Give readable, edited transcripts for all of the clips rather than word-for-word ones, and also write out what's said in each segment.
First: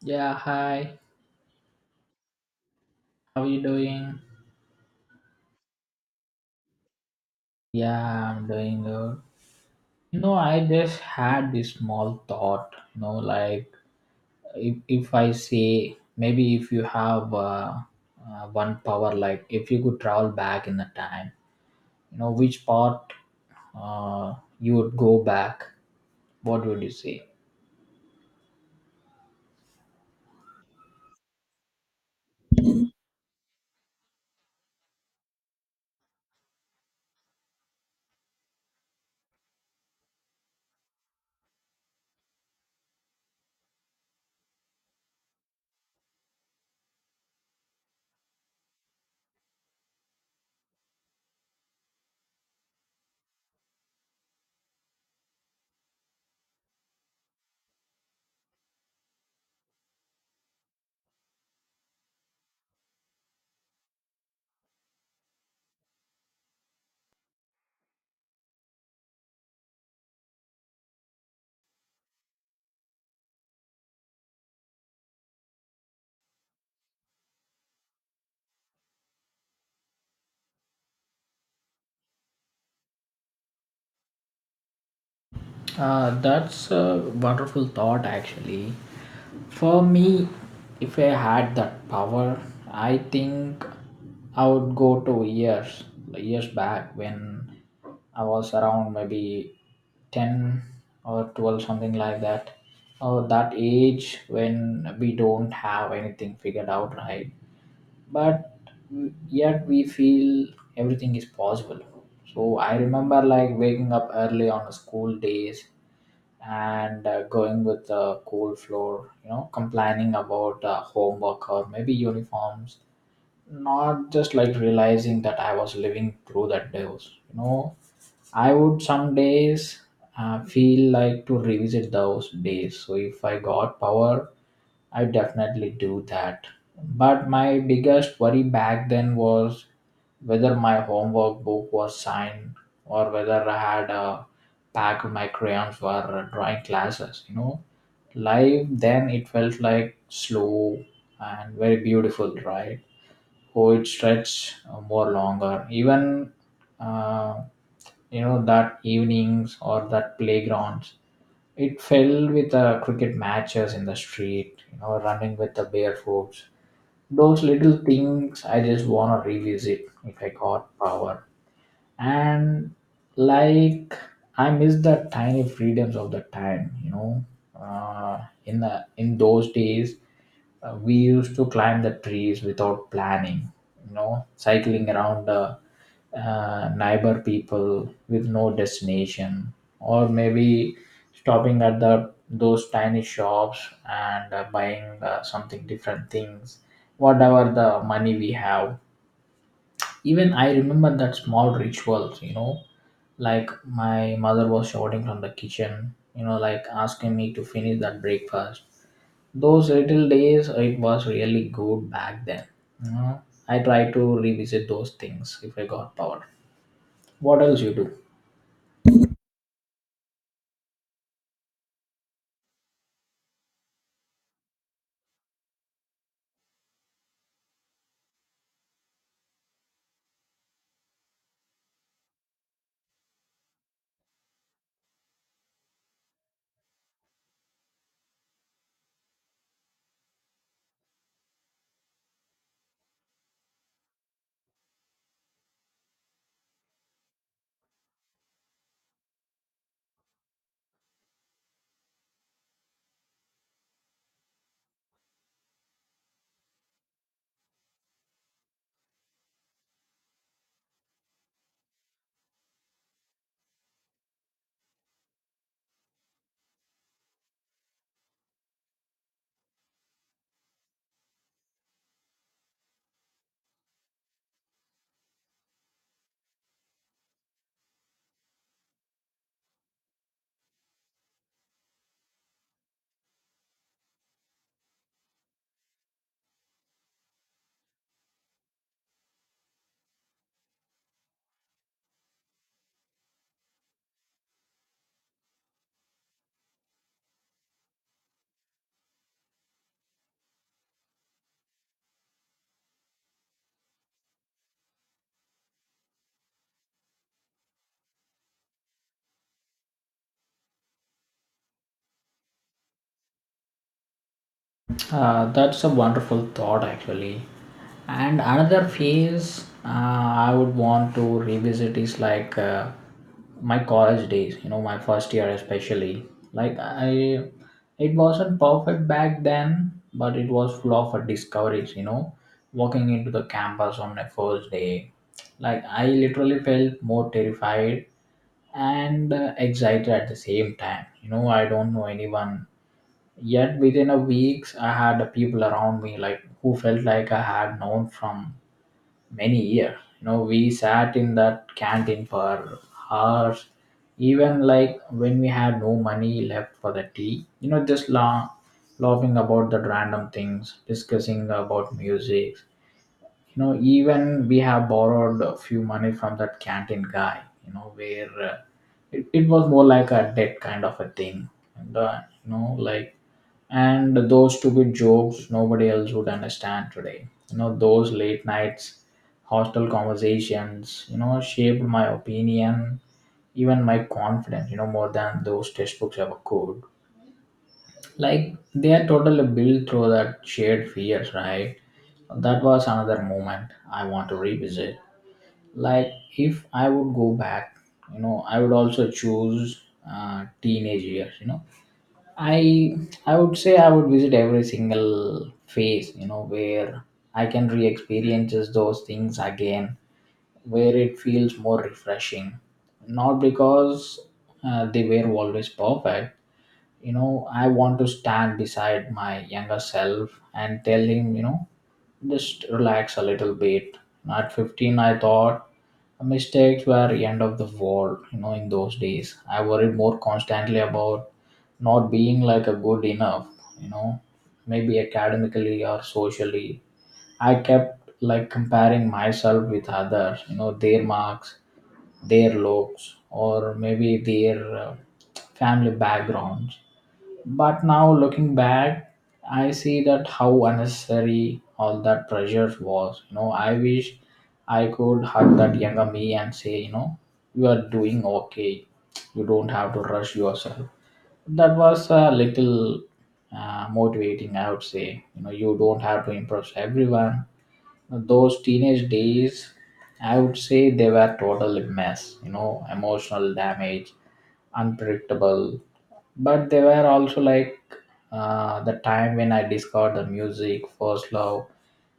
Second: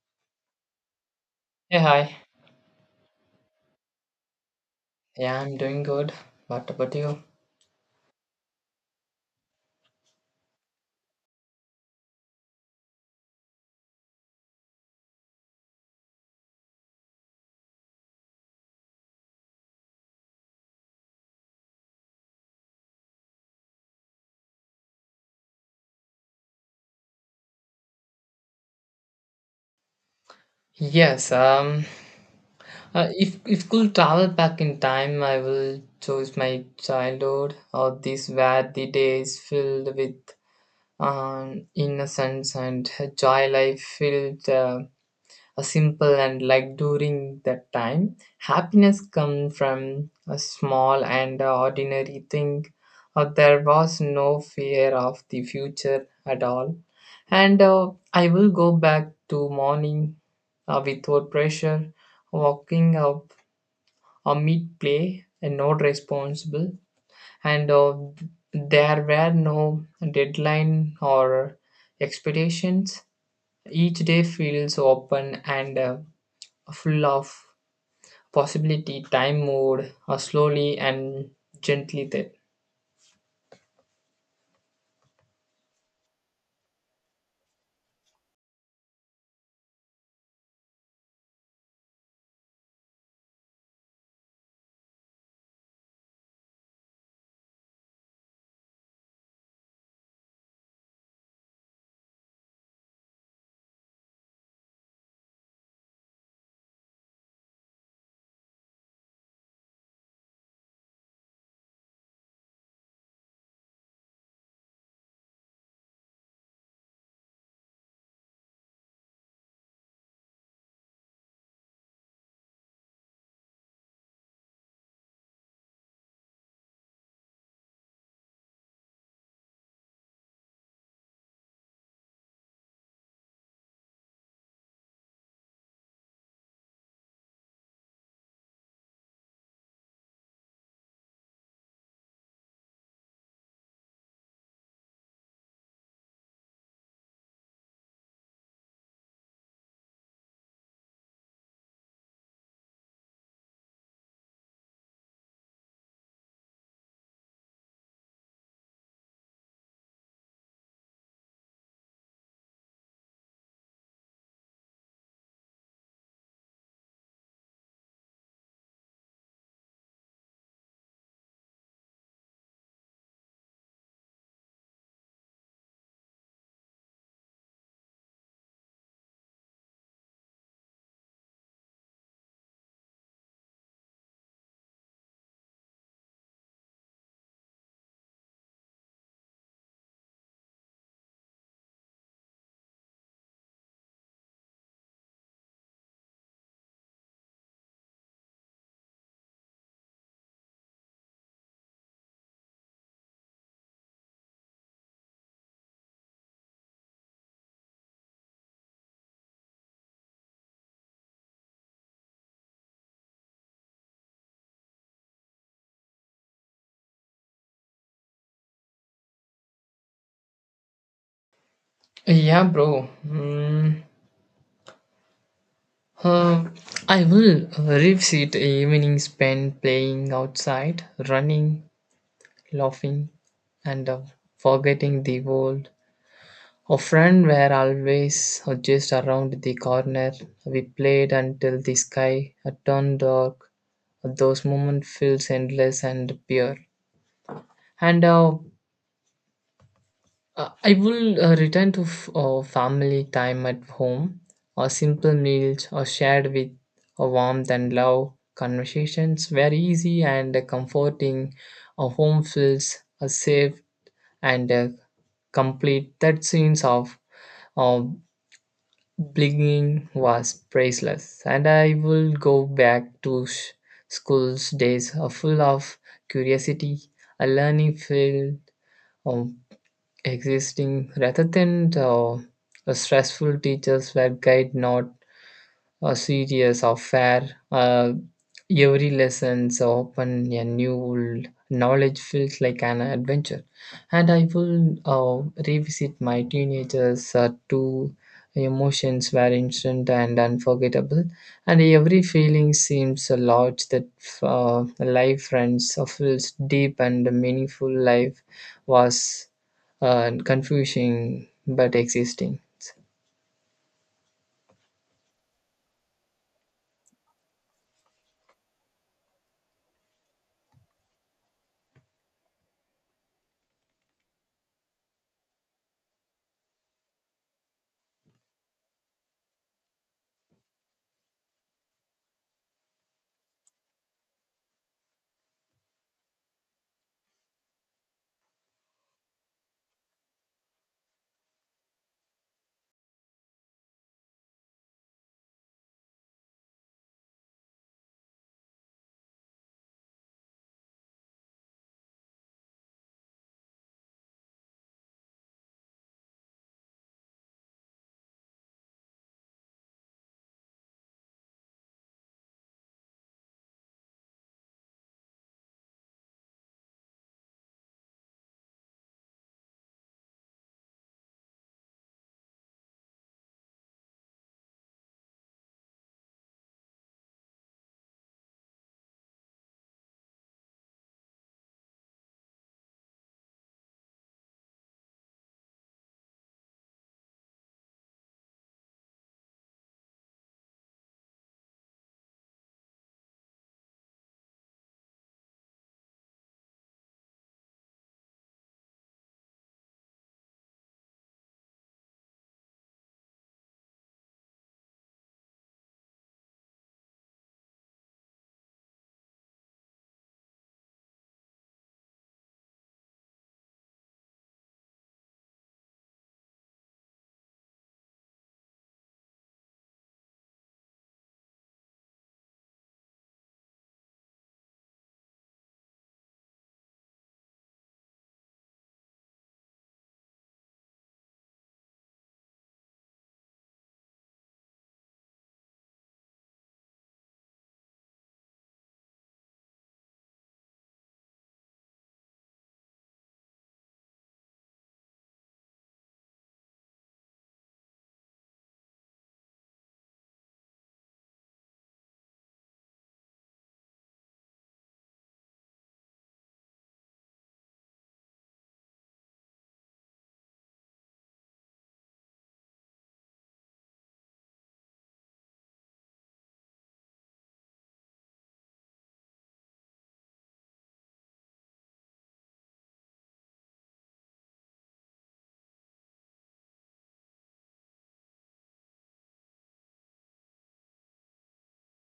Yeah, hi. Hey, hi. How are you doing? Yeah, I'm doing good. What about you? Yeah, I'm doing good. You know, I just had this small thought, you know, like if I say, maybe if you have one power, like if you could travel back in the time, you know, which part uh, you would go back, what would you say? Yes, if could travel back in time, I will choose my childhood or this where the days filled with innocence and joy. Life filled a simple and like during that time happiness come from a small and ordinary thing. There was no fear of the future at all, and I will go back to morning, without pressure, walking up a mid play and not responsible. And there were no deadline or expectations. Each day feels open and full of possibility. Time moved slowly and gently there. That's a wonderful thought, actually. For me, if I had that power, I think I would go to years, like years back when I was around maybe 10 or 12, something like that. Or that age when we don't have anything figured out, right? But yet we feel everything is possible. So I remember like waking up early on school days and going with the cold floor, you know, complaining about homework or maybe uniforms, not just like realizing that I was living through that days. You know, I would some days feel like to revisit those days. So if I got power, I definitely do that. But my biggest worry back then was whether my homework book was signed or whether I had a pack of my crayons for drawing classes. You know, life then it felt like slow and very beautiful, right? Oh, it stretched more longer. Even uh, you know that evenings or that playgrounds it fell with cricket matches in the street, you know, running with the bare hoops. Those little things I just want to revisit if I got power, and like I miss the tiny freedoms of the time, you know, uh, in those days, we used to climb the trees without planning, you know, cycling around the neighbor people with no destination, or maybe stopping at the those tiny shops and buying something different things, whatever the money we have. Even I remember that small rituals, you know, like my mother was shouting from the kitchen, you know, like asking me to finish that breakfast. Those little days it was really good back then, you know. I try to revisit those things if I got power. What else you do? Yeah, bro. Uh, I will revisit evening spent playing outside, running, laughing, and forgetting the world. Our friend were always just around the corner. We played until the sky turned dark. Those moments feels endless and pure. And I will return to family time at home, or simple meals, or shared with a warmth and love. Conversations were easy and comforting. A home feels safe and complete. That sense of uh, belonging was priceless, and I will go back to school's days, full of curiosity, a learning field. Um, Existing rather than a stressful teachers were guide not a series of fair. Every lessons open a new knowledge feels like an adventure. And I will revisit my teenagers two emotions were instant and unforgettable, and every feeling seems a lot that life friends feels deep and meaningful. Life was confusing but existing. That's a wonderful thought, actually. And another phase, I would want to revisit is like my college days. You know, my first year especially. Like, it wasn't perfect back then, but it was full of discoveries. You know, walking into the campus on my first day, like I literally felt more terrified and excited at the same time. You know, I don't know anyone. Yet within a week, I had the people around me like who felt like I had known from many years. You know, we sat in that canteen for hours, even like when we had no money left for the tea. You know, just laughing about the random things, discussing about music. You know, even we have borrowed a few money from that canteen guy. You know, where it was more like a debt kind of a thing, and you know, like, and those stupid jokes nobody else would understand today, you know, those late nights hostel conversations, you know, shaped my opinion, even my confidence, you know, more than those textbooks ever could. Like they are totally built through that shared fears, right? That was another moment I want to revisit. Like, if I would go back, you know, I would also choose teenage years, you know. I I would say I would visit every single phase, you know, where I can re-experience those things again, where it feels more refreshing. Not because they were always perfect, you know. I want to stand beside my younger self and tell him, you know, just relax a little bit. At 15, I thought mistakes were the end of the world, you know, in those days. I worried more constantly about not being like a good enough, you know, maybe academically or socially. I kept like comparing myself with others, you know, their marks, their looks, or maybe their family backgrounds. But now looking back, I see that how unnecessary all that pressure was. You know, I wish I could hug that younger me and say, you know, you are doing okay. You don't have to rush yourself. That was a little motivating, I would say. You know, you don't have to impress everyone. Those teenage days, I would say they were total mess. You know, emotional damage, unpredictable, but they were also like the time when I discovered the music, first love,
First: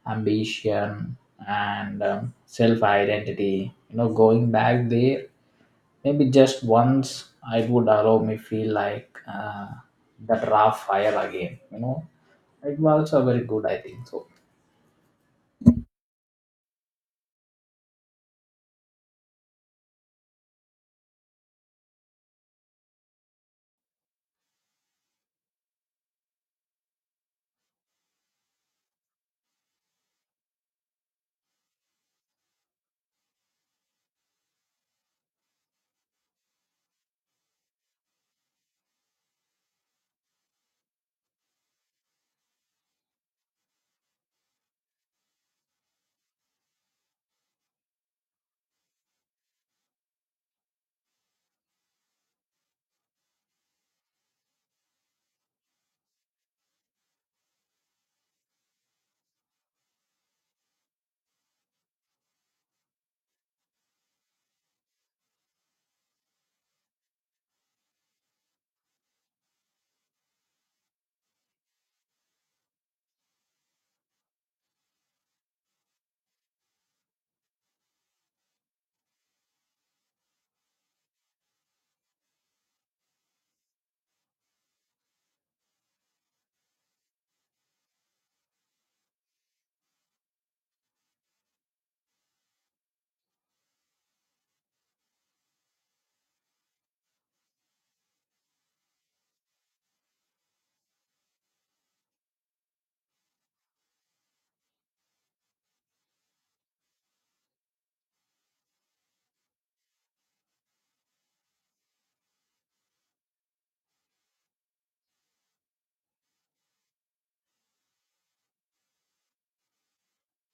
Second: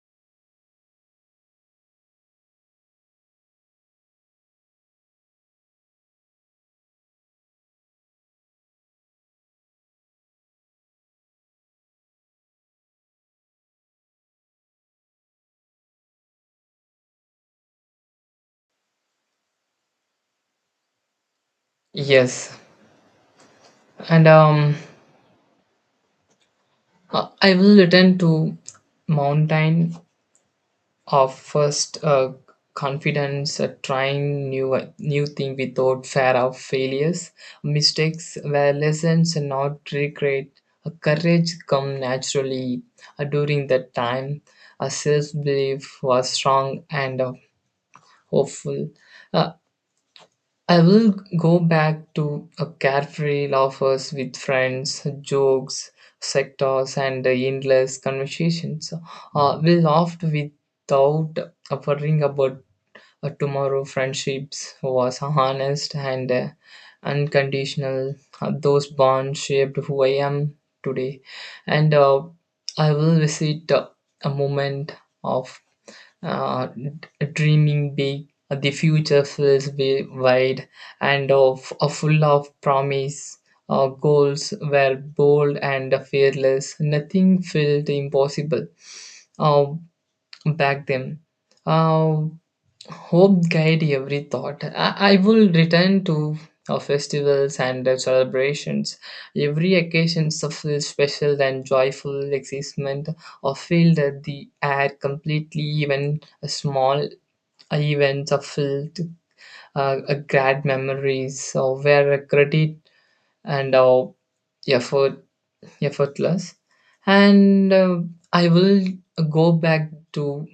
ambition, and self identity. You know, going back there, maybe just once, I would allow me feel like that raw fire again. You know, it was also very good, I think so. Yes and I will return to mountain of first confidence, trying new thing without fear of failures. Mistakes were lessons, and not regret. Courage come naturally during that time. A self belief was strong and hopeful. Uh, I will go back to a carefree laughers with friends, jokes, sectors, and endless conversations. We laughed without worrying about tomorrow. Friendships was honest and unconditional. Those bonds shaped who I am today. And I will visit a moment of dreaming big. The future feels wide and of full of promise. Our goals were bold and fearless. Nothing felt impossible uh, back then. uh, Hope guide every thought. I will return to festivals and celebrations. Every occasion suffers special and joyful excitement or feel that the air completely. Even a small events are filled a great memories or where credit and effort effortless. And I will go back to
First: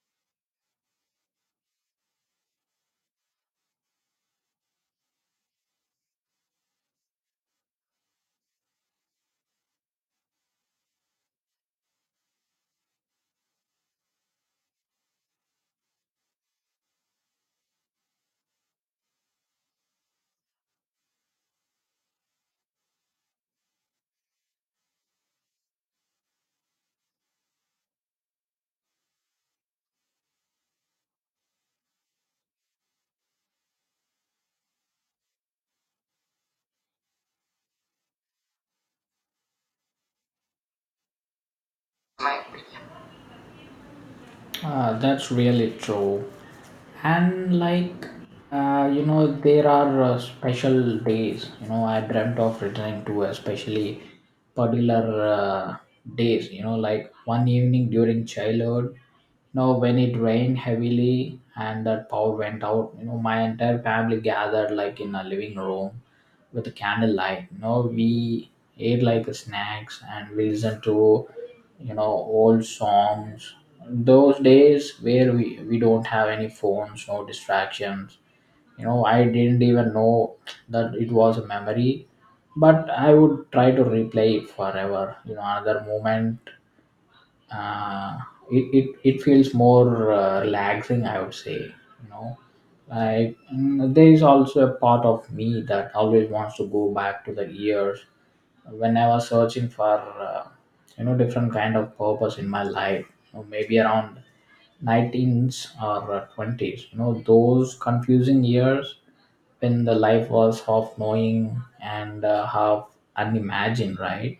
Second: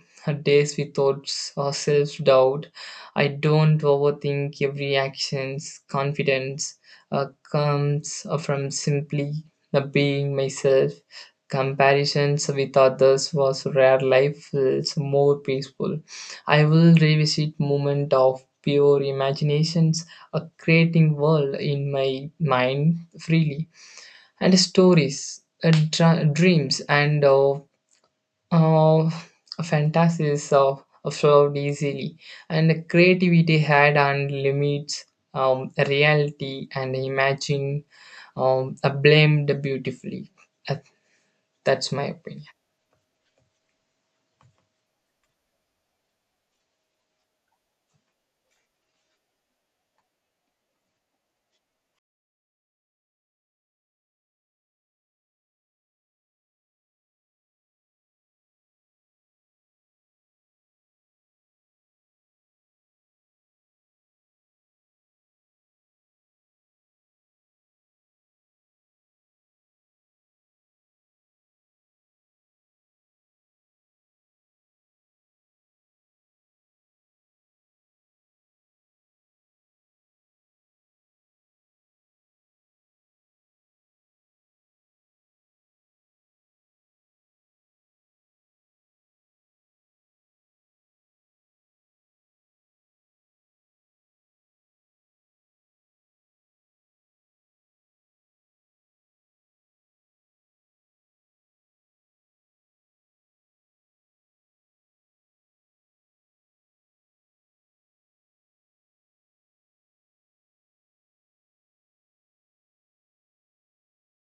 days without self doubt. I don't overthink every action's confidence comes from simply being myself. Comparisons with others was rare. Life feels more peaceful. I will revisit moment of pure imaginations, a creating world in my mind freely, and stories, dreams, and uh, fantasies flowed easily. And creativity had unlimited reality and imagine blamed beautifully. Uh, that's my opinion. Ah, that's really true. And like, you know, there are special days. You know, I dreamt of returning to especially particular days. You know, like one evening during childhood. You know, when it rained heavily and that power went out. You know, my entire family gathered like in a living room with a candlelight. You know, we ate like snacks and we listened to, you know, old songs. Those days where we don't have any phones, no distractions. You know, I didn't even know that it was a memory, but I would try to replay it forever. You know, another moment, uh, it feels more relaxing, I would say, you know. Like, there is also a part of me that always wants to go back to the years when I was searching for uh, you know, different kind of purpose in my life, you know, maybe around 19s or 20s, you know, those confusing years when the life was half knowing and half unimagined, right?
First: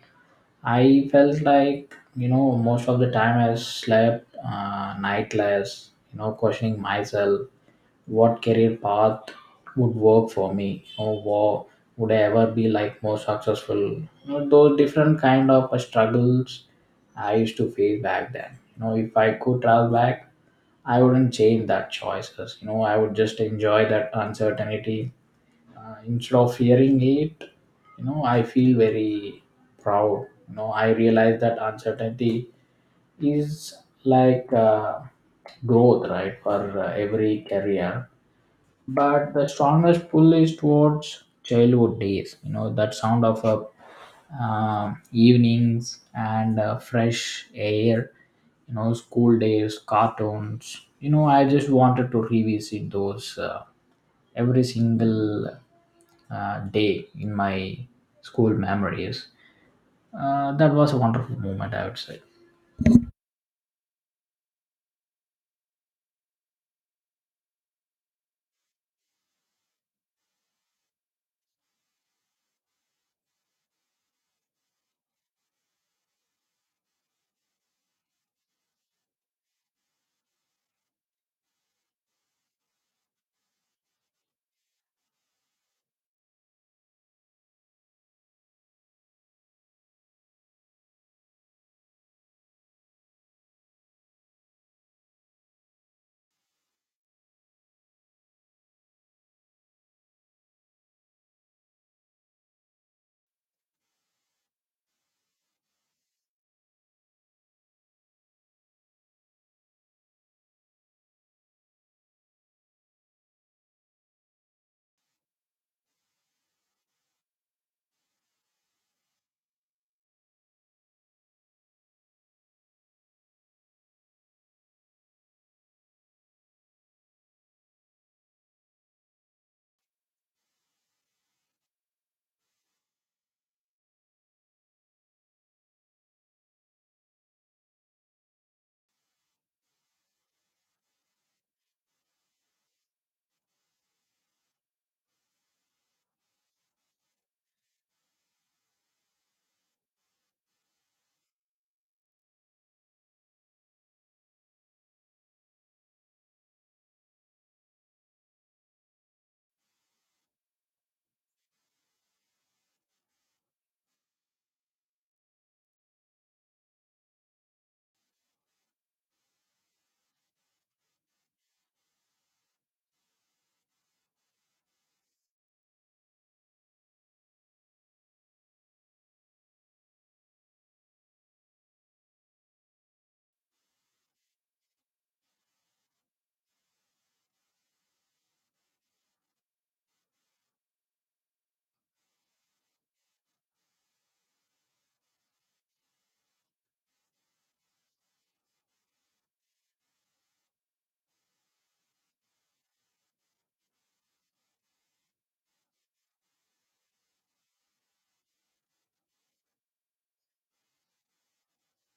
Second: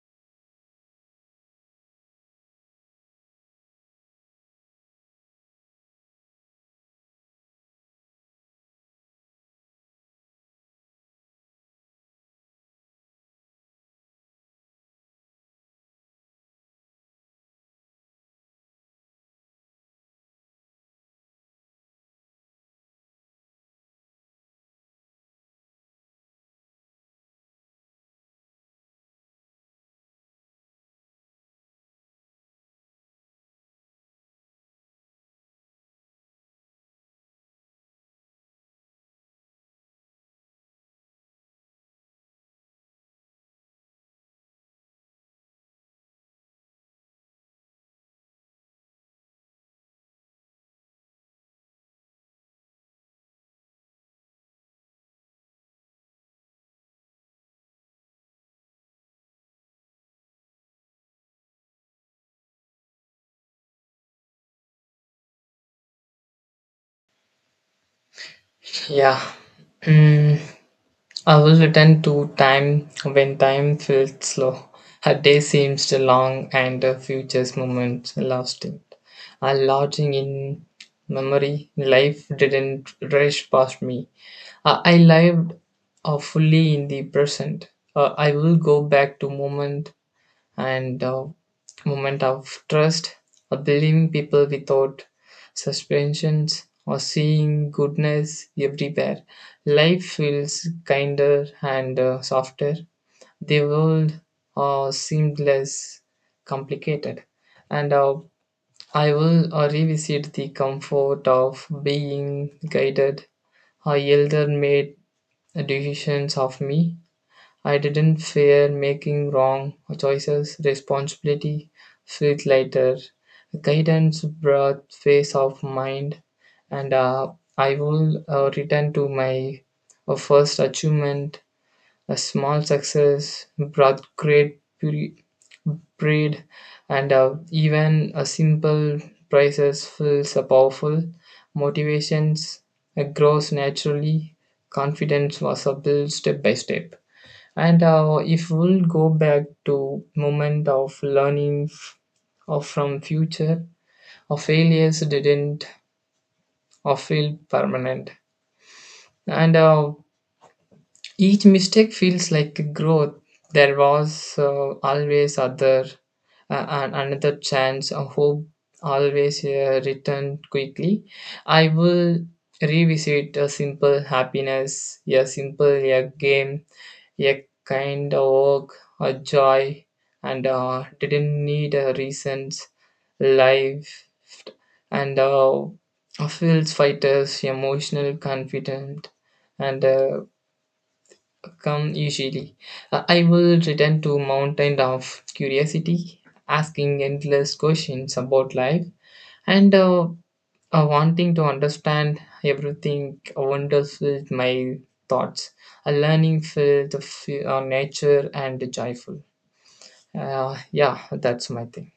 I felt like, you know, most of the time I slept nightless, you know, questioning myself what career path would work for me, you know, would I ever be like more successful? You know, those different kind of struggles I used to face back then. You know, if I could travel back, I wouldn't change that choices. You know, I would just enjoy that uncertainty instead of fearing it. You know, I feel very proud, you know. I realize that uncertainty is like growth, right, for every career. But the strongest pull is towards childhood days, you know, that sound of a evenings and fresh air, you know, school days, cartoons. You know, I just wanted to revisit those every single day in my school memories. That was a wonderful moment, I would say. Yeah. Mm. I will return to time when time felt slow. A day seemed long and a future's moment lasting. I lodging in memory, life didn't rush past me. I lived fully in the present. I will go back to and uh, moment of trust, believing people without suspensions, or seeing goodness everywhere. Life feels kinder and softer. The world seemed less complicated, and I will revisit the comfort of being guided. Our elder made decisions of me. I didn't fear making wrong choices. Responsibility felt lighter. Guidance brought peace of mind, and I will return to my first achievement. A small success brought great pride, and even a simple prizes feels a powerful. Motivations grows naturally. Confidence was built step by step, and if we'll go back to moment of learning or from future, our failures didn't or feel permanent, and each mistake feels like growth. There was always other another chance. A hope always returned quickly. I will revisit a simple happiness, a simple a game, a kind of a joy, and didn't need a reasons. Life and feels fighters emotional, confident, and come easily. I will return to mountain of curiosity, asking endless questions about life, and wanting to understand everything wonders with my thoughts, a learning filled of nature and joyful. Yeah, that's my thing.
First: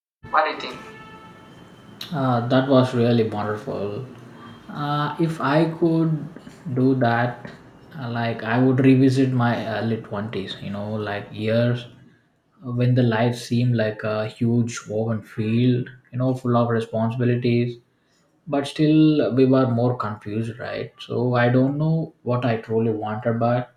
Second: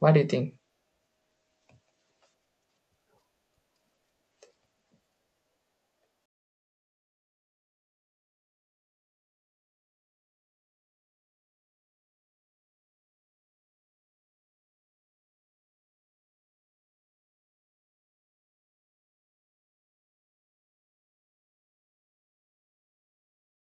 What do you What think? do you think? That was really wonderful. If I could do that, like I would revisit my early 20s, you know, like years when the life seemed like a huge woven field, you know, full of responsibilities, but still we were more confused, right? So I don't know what I truly wanted, but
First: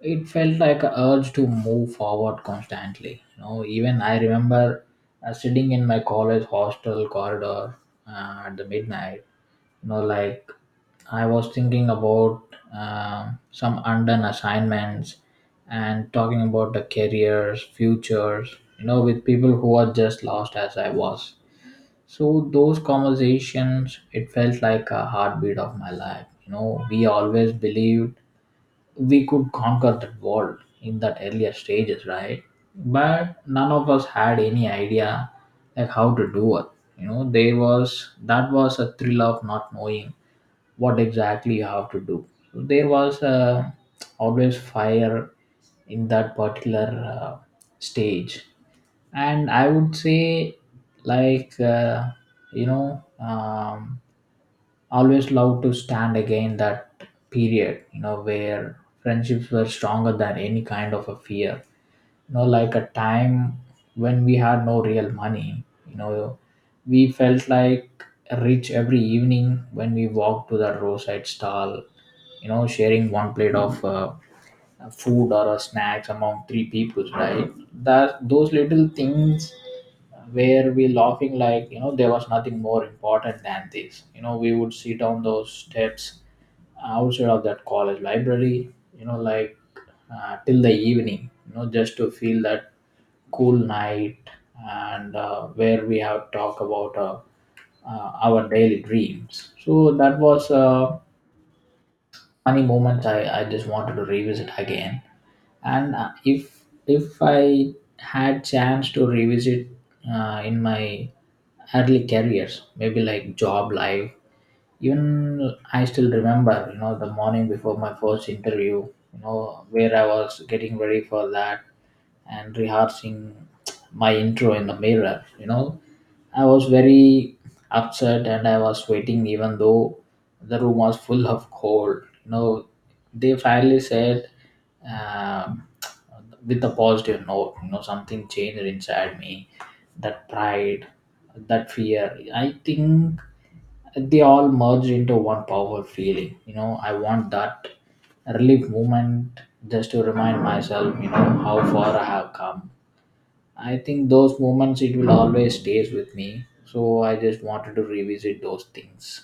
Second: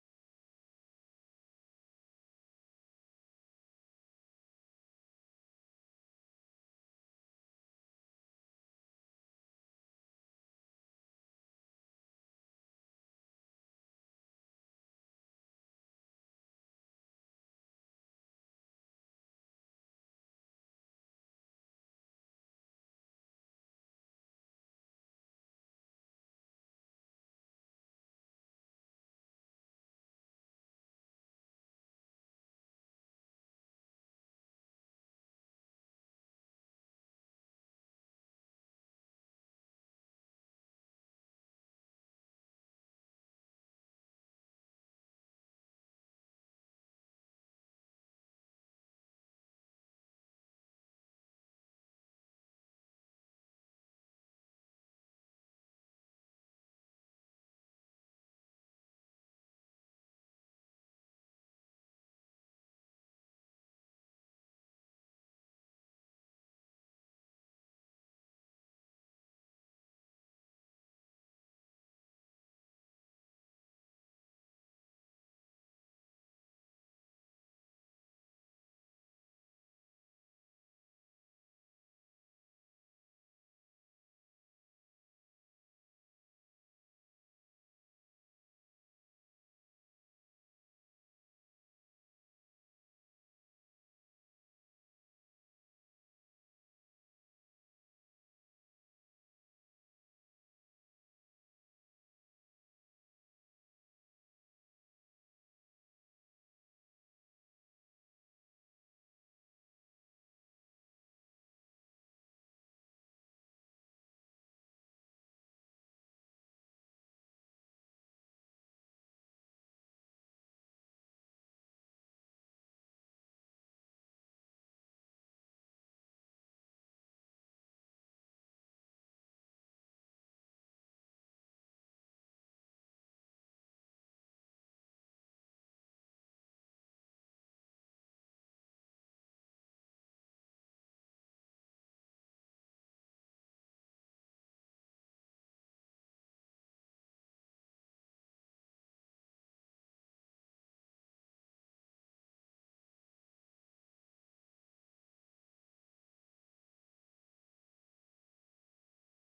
it felt like a urge to move forward constantly. You know, even I remember sitting in my college hostel corridor at the midnight, you know, like I was thinking about some undone assignments and talking about the careers futures, you know, with people who are just lost as I was. So those conversations it felt like a heartbeat of my life, you know. We always believed we could conquer that world in that earlier stages, right? But none of us had any idea like how to do it. You know, there was that was a thrill of not knowing what exactly you have to do. So there was always fire in that particular stage. And I would say, like, you know, always love to stand again that period, you know, where friendships were stronger than any kind of a fear. You know, like a time when we had no real money, you know, we felt like rich every evening when we walked to the roadside stall, you know, sharing one plate of food or a snacks among three people, right? That those little things where we laughing, like, you know, there was nothing more important than this. You know, we would sit on those steps outside of that college library, you know, like till the evening, you know, just to feel that cool night, and where we have talk about our daily dreams. So that was funny moment I just wanted to revisit again. And if if I had chance to revisit in my early careers, maybe like job life. Even I still remember, you know, the morning before my first interview, you know, where I was getting ready for that and rehearsing my intro in the mirror, you know. I was very upset and I was sweating even though the room was full of cold, you know. They finally said, um, with a positive note, you know, something changed inside me. That pride, that fear, I think they all merged into one powerful feeling. You know, I want that relief movement just to remind myself, you know, how far I have come. I think those moments, it will always stays with me, so I just wanted to revisit those things.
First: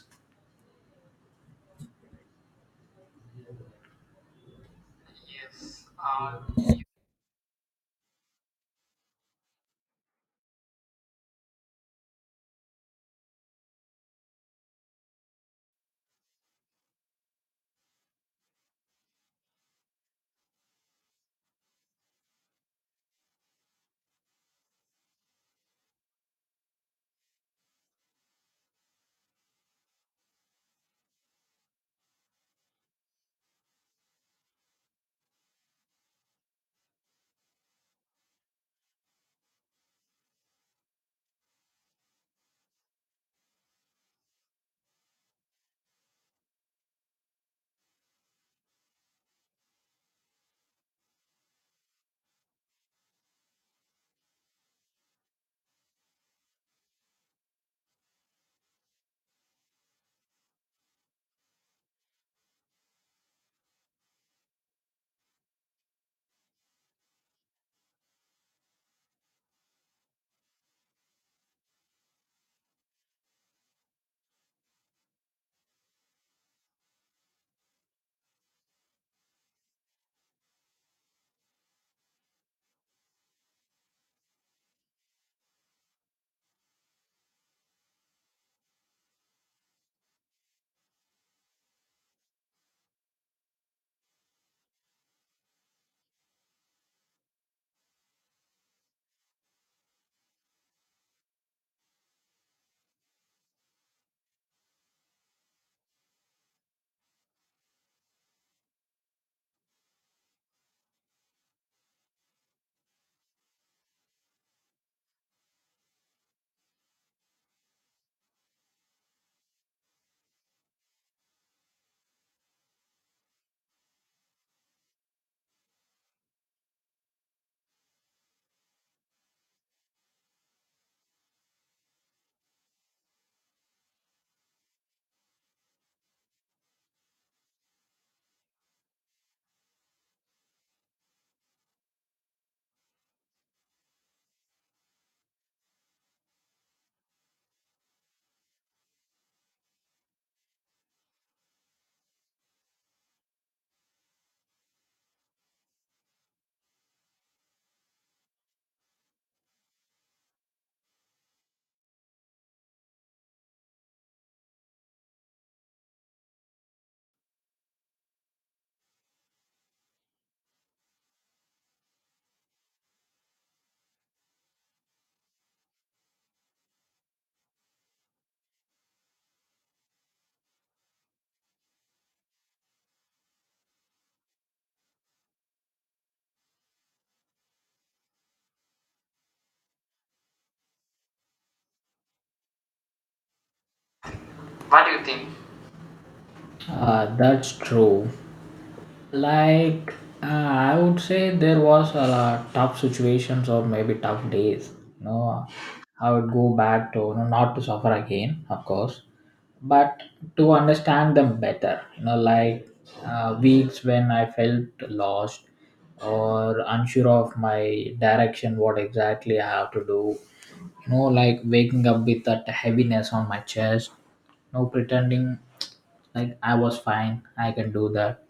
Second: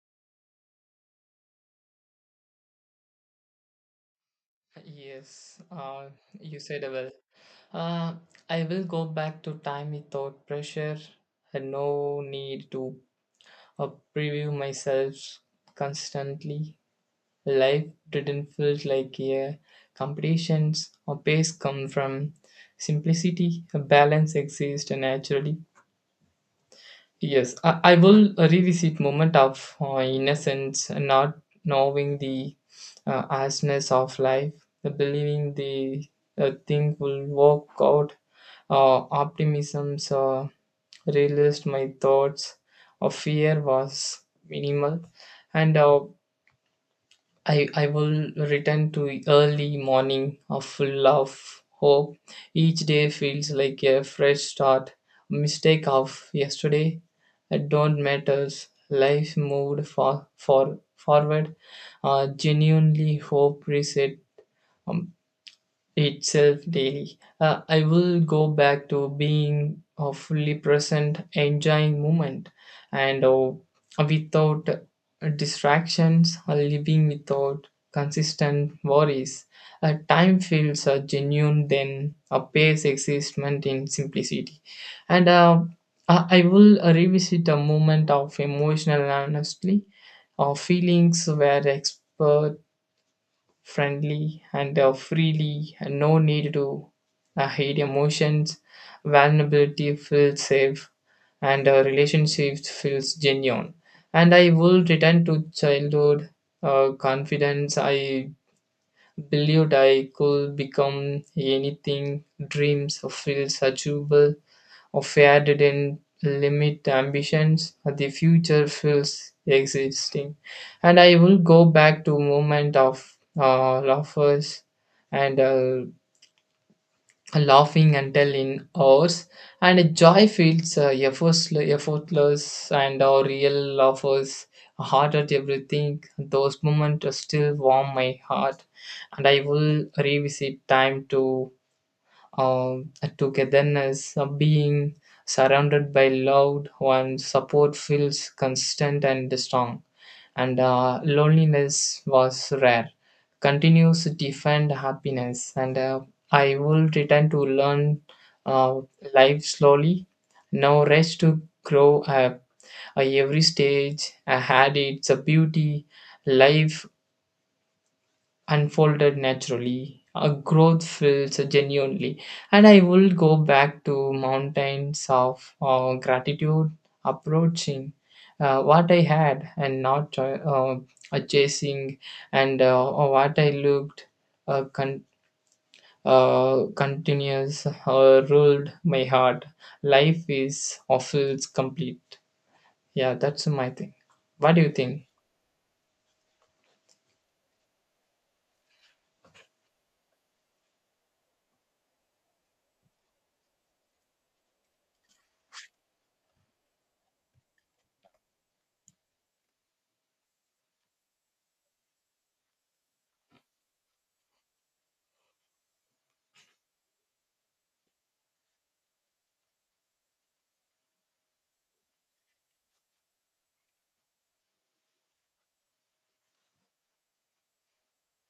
Yes. You said well. uh, I will go back to time without pressure and no need to uh, preview myself constantly. Life didn't feel like a competitions. Or pace come from simplicity, a balance exists naturally. Yes, I will revisit moment of innocence, not knowing the harshness of life, the believing the thing will work out. Optimism realized my thoughts of fear was minimal, and I will return to early morning of full of hope. Each day feels like a fresh start. Mistake of yesterday don't matters. Life moved for forward. Genuinely hope reset. Um, itself daily. I will go back to being fully present, enjoying moment, and without distractions, living without consistent worries. Time feels genuine, then a pace existment in simplicity. And I will revisit a moment of emotional honesty, or feelings where expert friendly and freely, and no need to hide emotions. Vulnerability feels safe and relationships feels genuine, and I will return to childhood confidence. I believed I could become anything. Dreams or feels achievable of air didn't limit ambitions. The future feels existing. And I will go back to moment of laughers and laughing until in hours. And joy feels effortless, and our real laughers hard at everything. Those moments still warm my heart. And I will revisit time to um, togetherness, being surrounded by loved ones. Support feels constant and strong. And loneliness was rare. Continues to defend happiness. And I will return to learn uh, life slowly. No rush to grow up. Every stage I had its a beauty. Life unfolded naturally. A growth feels genuinely, and I will go back to mountains of gratitude, approaching what I had and not cho- chasing, and what I looked, uh, con- continuous ruled my heart. Life is or feels complete. Yeah, that's my thing. What do you think? That's true. Like, I would say there was a lot tough situations or maybe tough days, you know. I would go back to, you know, not to suffer again, of course, but to understand them better, you know. Like weeks when I felt lost or unsure of my direction, what exactly I have to do, you know. Like waking up with that heaviness on my chest, you know, pretending like I was fine, I can do that.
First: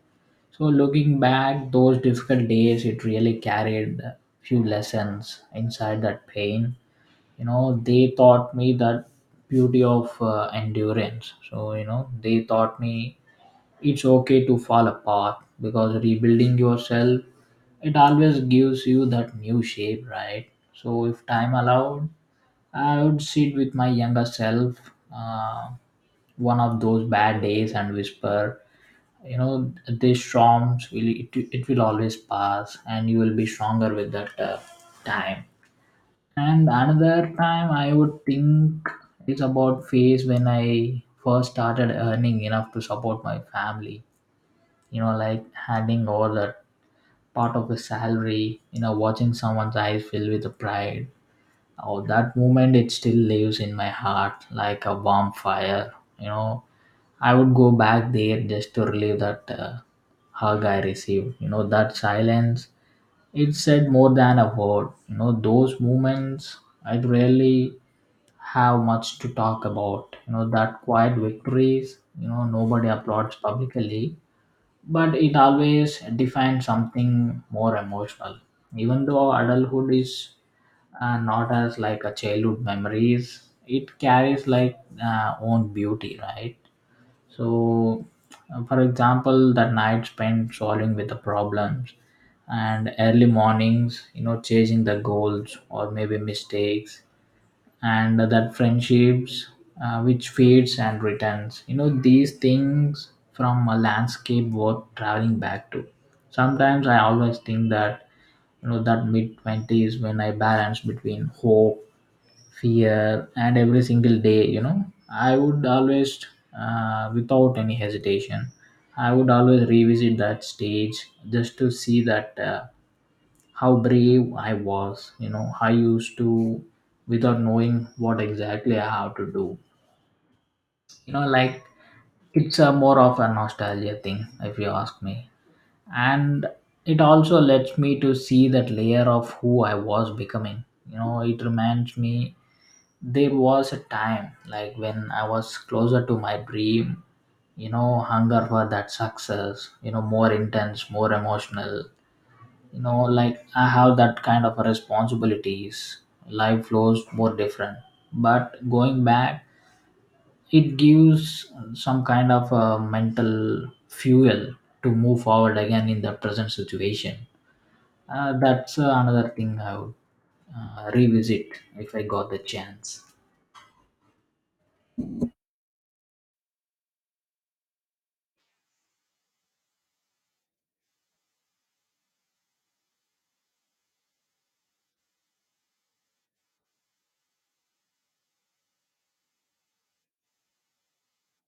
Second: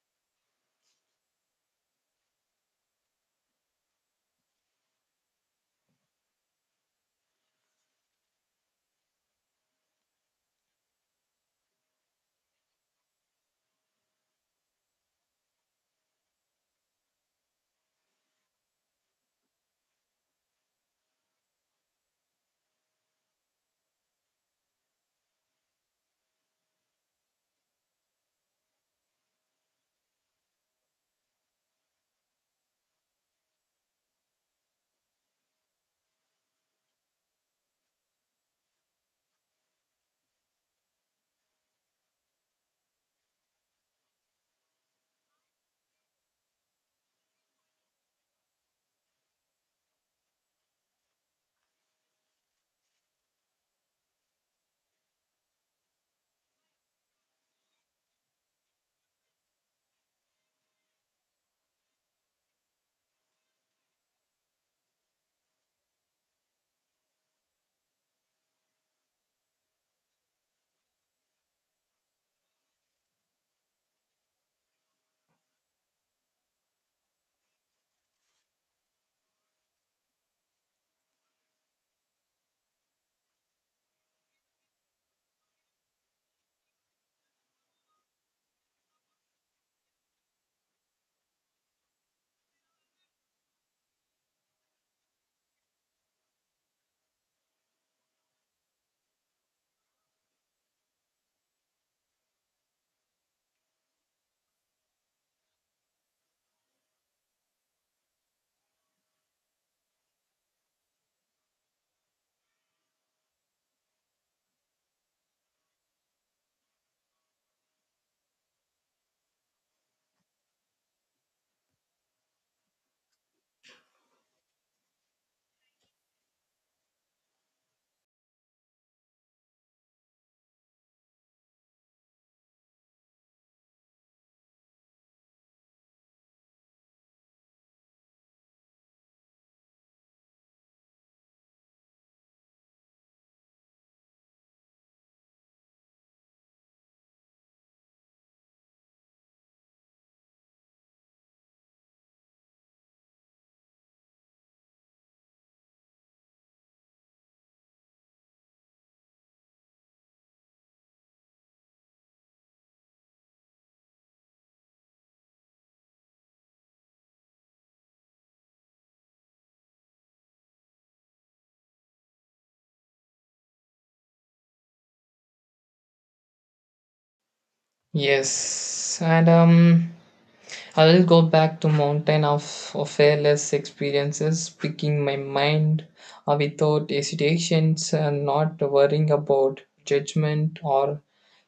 So looking back, those difficult days, it really carried few lessons inside that pain. You know, they taught me that beauty of endurance. So you know, they taught me it's okay to fall apart, because rebuilding yourself, it always gives you that new shape, right? So if time allowed, I would sit with my younger self, uh, one of those bad days, and whisper, you know, these storms it will always pass, and you will be stronger with that time. And another time I would think is about phase when I first started earning enough to support my family. You know, like handing over that part of the salary, you know, watching someone's eyes fill with the pride. Oh, that moment, it still lives in my heart like a warm fire. You know, I would go back there just to relive that hug I received. You know, that silence, it said more than a word. You know, those moments, I'd really have much to talk about. You know, that quiet victories, you know, nobody applauds publicly, but it always defines something more emotional. Even though adulthood is not as like a childhood memories, it carries like own beauty, right? So, for example, that night spent solving with the problems, and early mornings, you know, chasing the goals or maybe mistakes, and that friendships which fades and returns. You know, these things from a landscape worth traveling back to. Sometimes I always think that, you know, that mid twenties when I balance between hope, fear and every single day, you know, I would always, without any hesitation, I would always revisit that stage just to see that, how brave I was. You know, I used to, without knowing what exactly I have to do, you know, like, it's a more of a nostalgia thing, if you ask me. And it also lets me to see that layer of who I was becoming. You know, it reminds me there was a time like when I was closer to my dream, you know, hunger for that success, you know, more intense, more emotional. You know, like I have that kind of responsibilities, life flows more different. But going back, it gives some kind of a mental fuel to move forward again in the present situation. That's another thing I would revisit if I got the chance. Yes and I'll go back to mountain of fearless experiences, picking my mind without hesitations and not worrying about judgment or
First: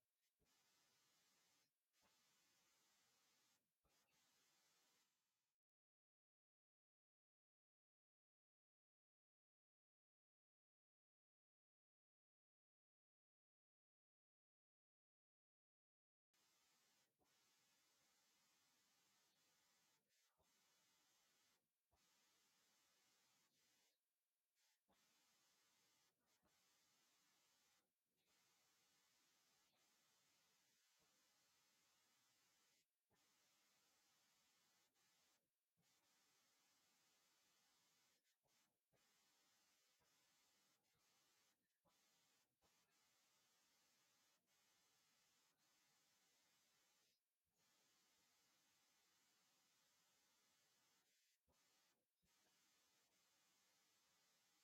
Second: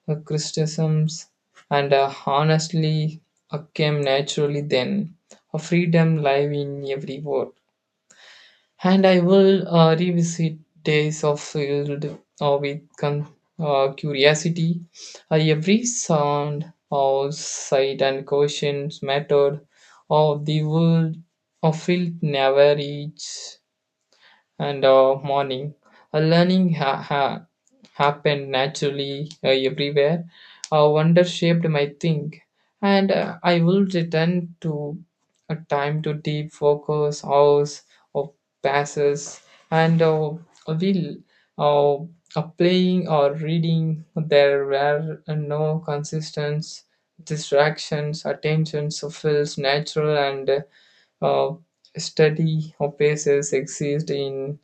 criticisms. And honestly, came naturally then. A freedom live in every word. And I will revisit days of filled uh, with con- curiosity. Every sound, or sight, and questions mattered, or the world of field never reached and morning. Learning happened naturally everywhere. Wonder shaped my think, and I will return to a time to deep focus, hours of passes, and will playing or reading. There were no consistent distractions. Attention so feels natural, and uh, study of bases exist in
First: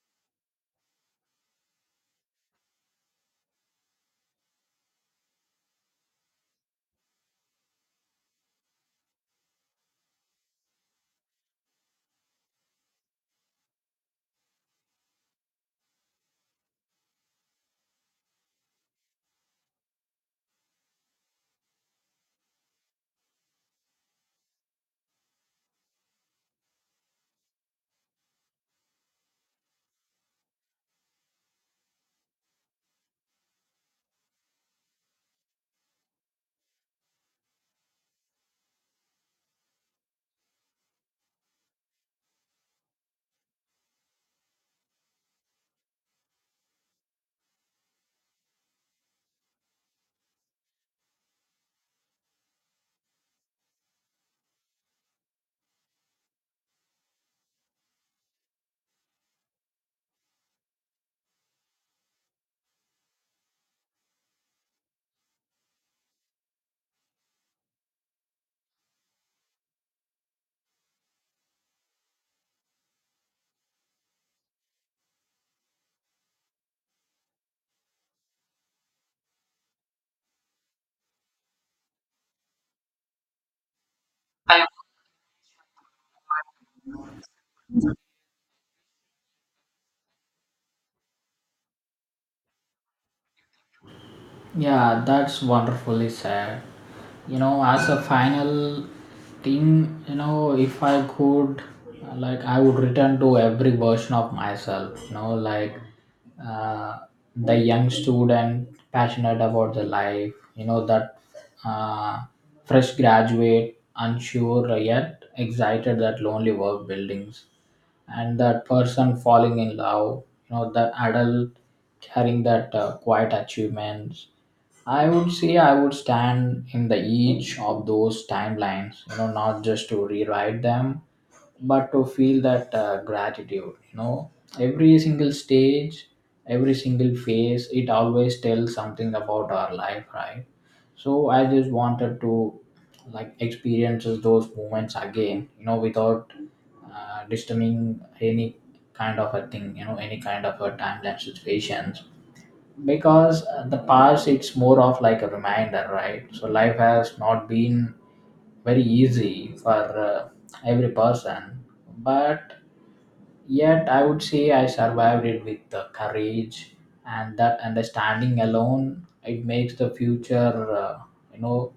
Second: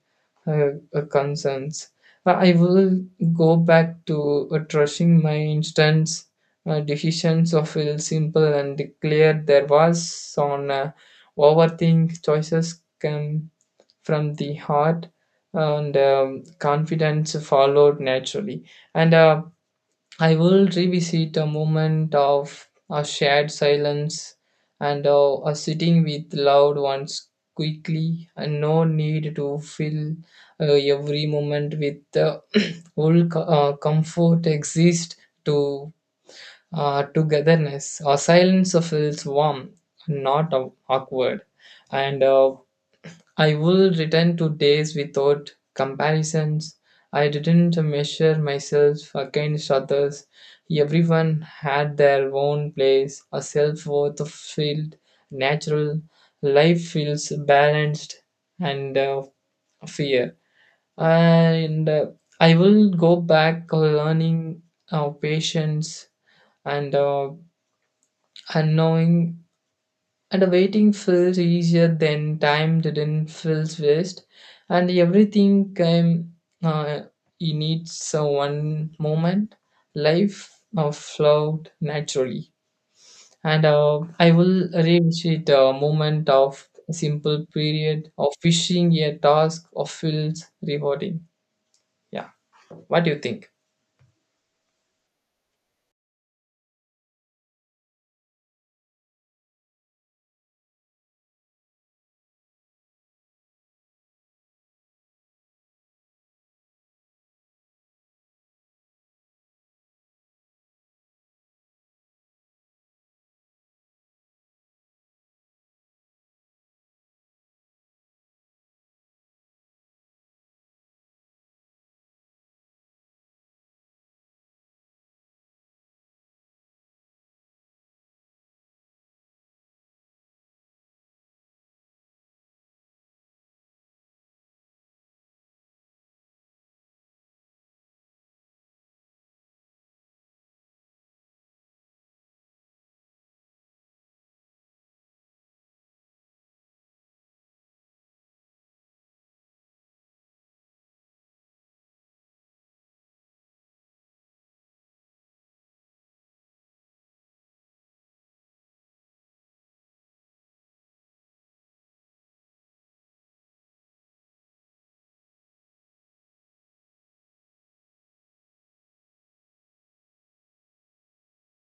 uh, concerns. I will go back to trusting my instance. Decisions of will simple and clear. There was on overthink. Choices come from the heart, and confidence followed naturally. And I will revisit a moment of a shared silence and a sitting with loved ones quickly, and no need to fill every moment with the whole comfort exist to togetherness. A silence feels warm, not awkward, and I will return to days without comparisons. I didn't measure myself against others. Everyone had their own place. A self worth felt natural. Life feels balanced and fair. And I will go back learning patience and unknowing, and waiting feels easier than time didn't feels waste. And everything came, uh, you need so one moment. Life flowed naturally. And I will revisit a moment of simple period of fishing a task of feels rewarding. Yeah. What do you think? Yeah, that's wonderfully said. You know, as a final thing, you know, if I could, like, I would return to every version of myself, you know, like, uh, the young student passionate about the life, you know, that uh, fresh graduate, unsure yet excited, that lonely work buildings, and that person falling in love, you know, that adult carrying that quiet achievements. I would say I would stand in the each of those timelines, you know, not just to rewrite them, but to feel that gratitude. You know, every single stage, every single phase, it always tells something about our life, right? So I just wanted to, like, experiences those moments again, you know, without disturbing any kind of a thing, you know, any kind of a timeline situations, because the past, it's more of like a reminder, right? So life has not been very easy for every person, but yet I would say I survived it with the courage, and that understanding alone, it makes the future, you know,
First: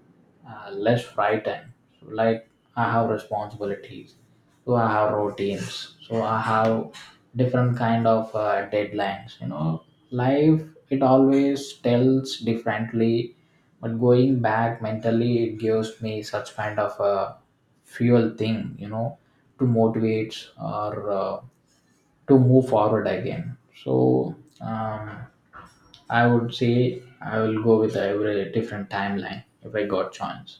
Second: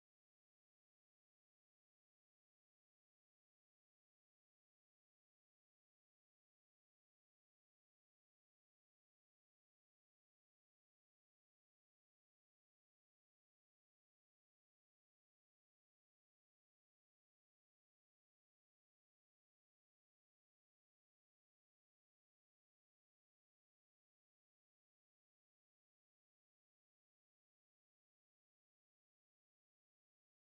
less frightened. So, like, I have responsibilities, so I have routines, so I have different kind of deadlines. You know, life, it always tells differently, but going back mentally, it gives me such kind of a fuel thing. You know, to motivate or. To move forward again. So, um, I would say I will go with every different timeline if I got chance.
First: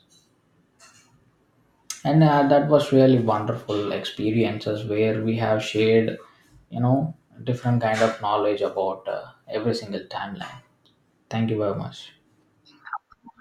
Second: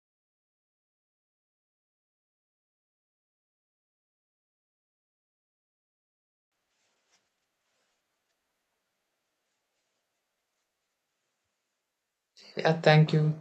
And that was really wonderful experiences where we have shared, you know, different kind of knowledge about every single timeline. Thank you very much. Yeah, thank you.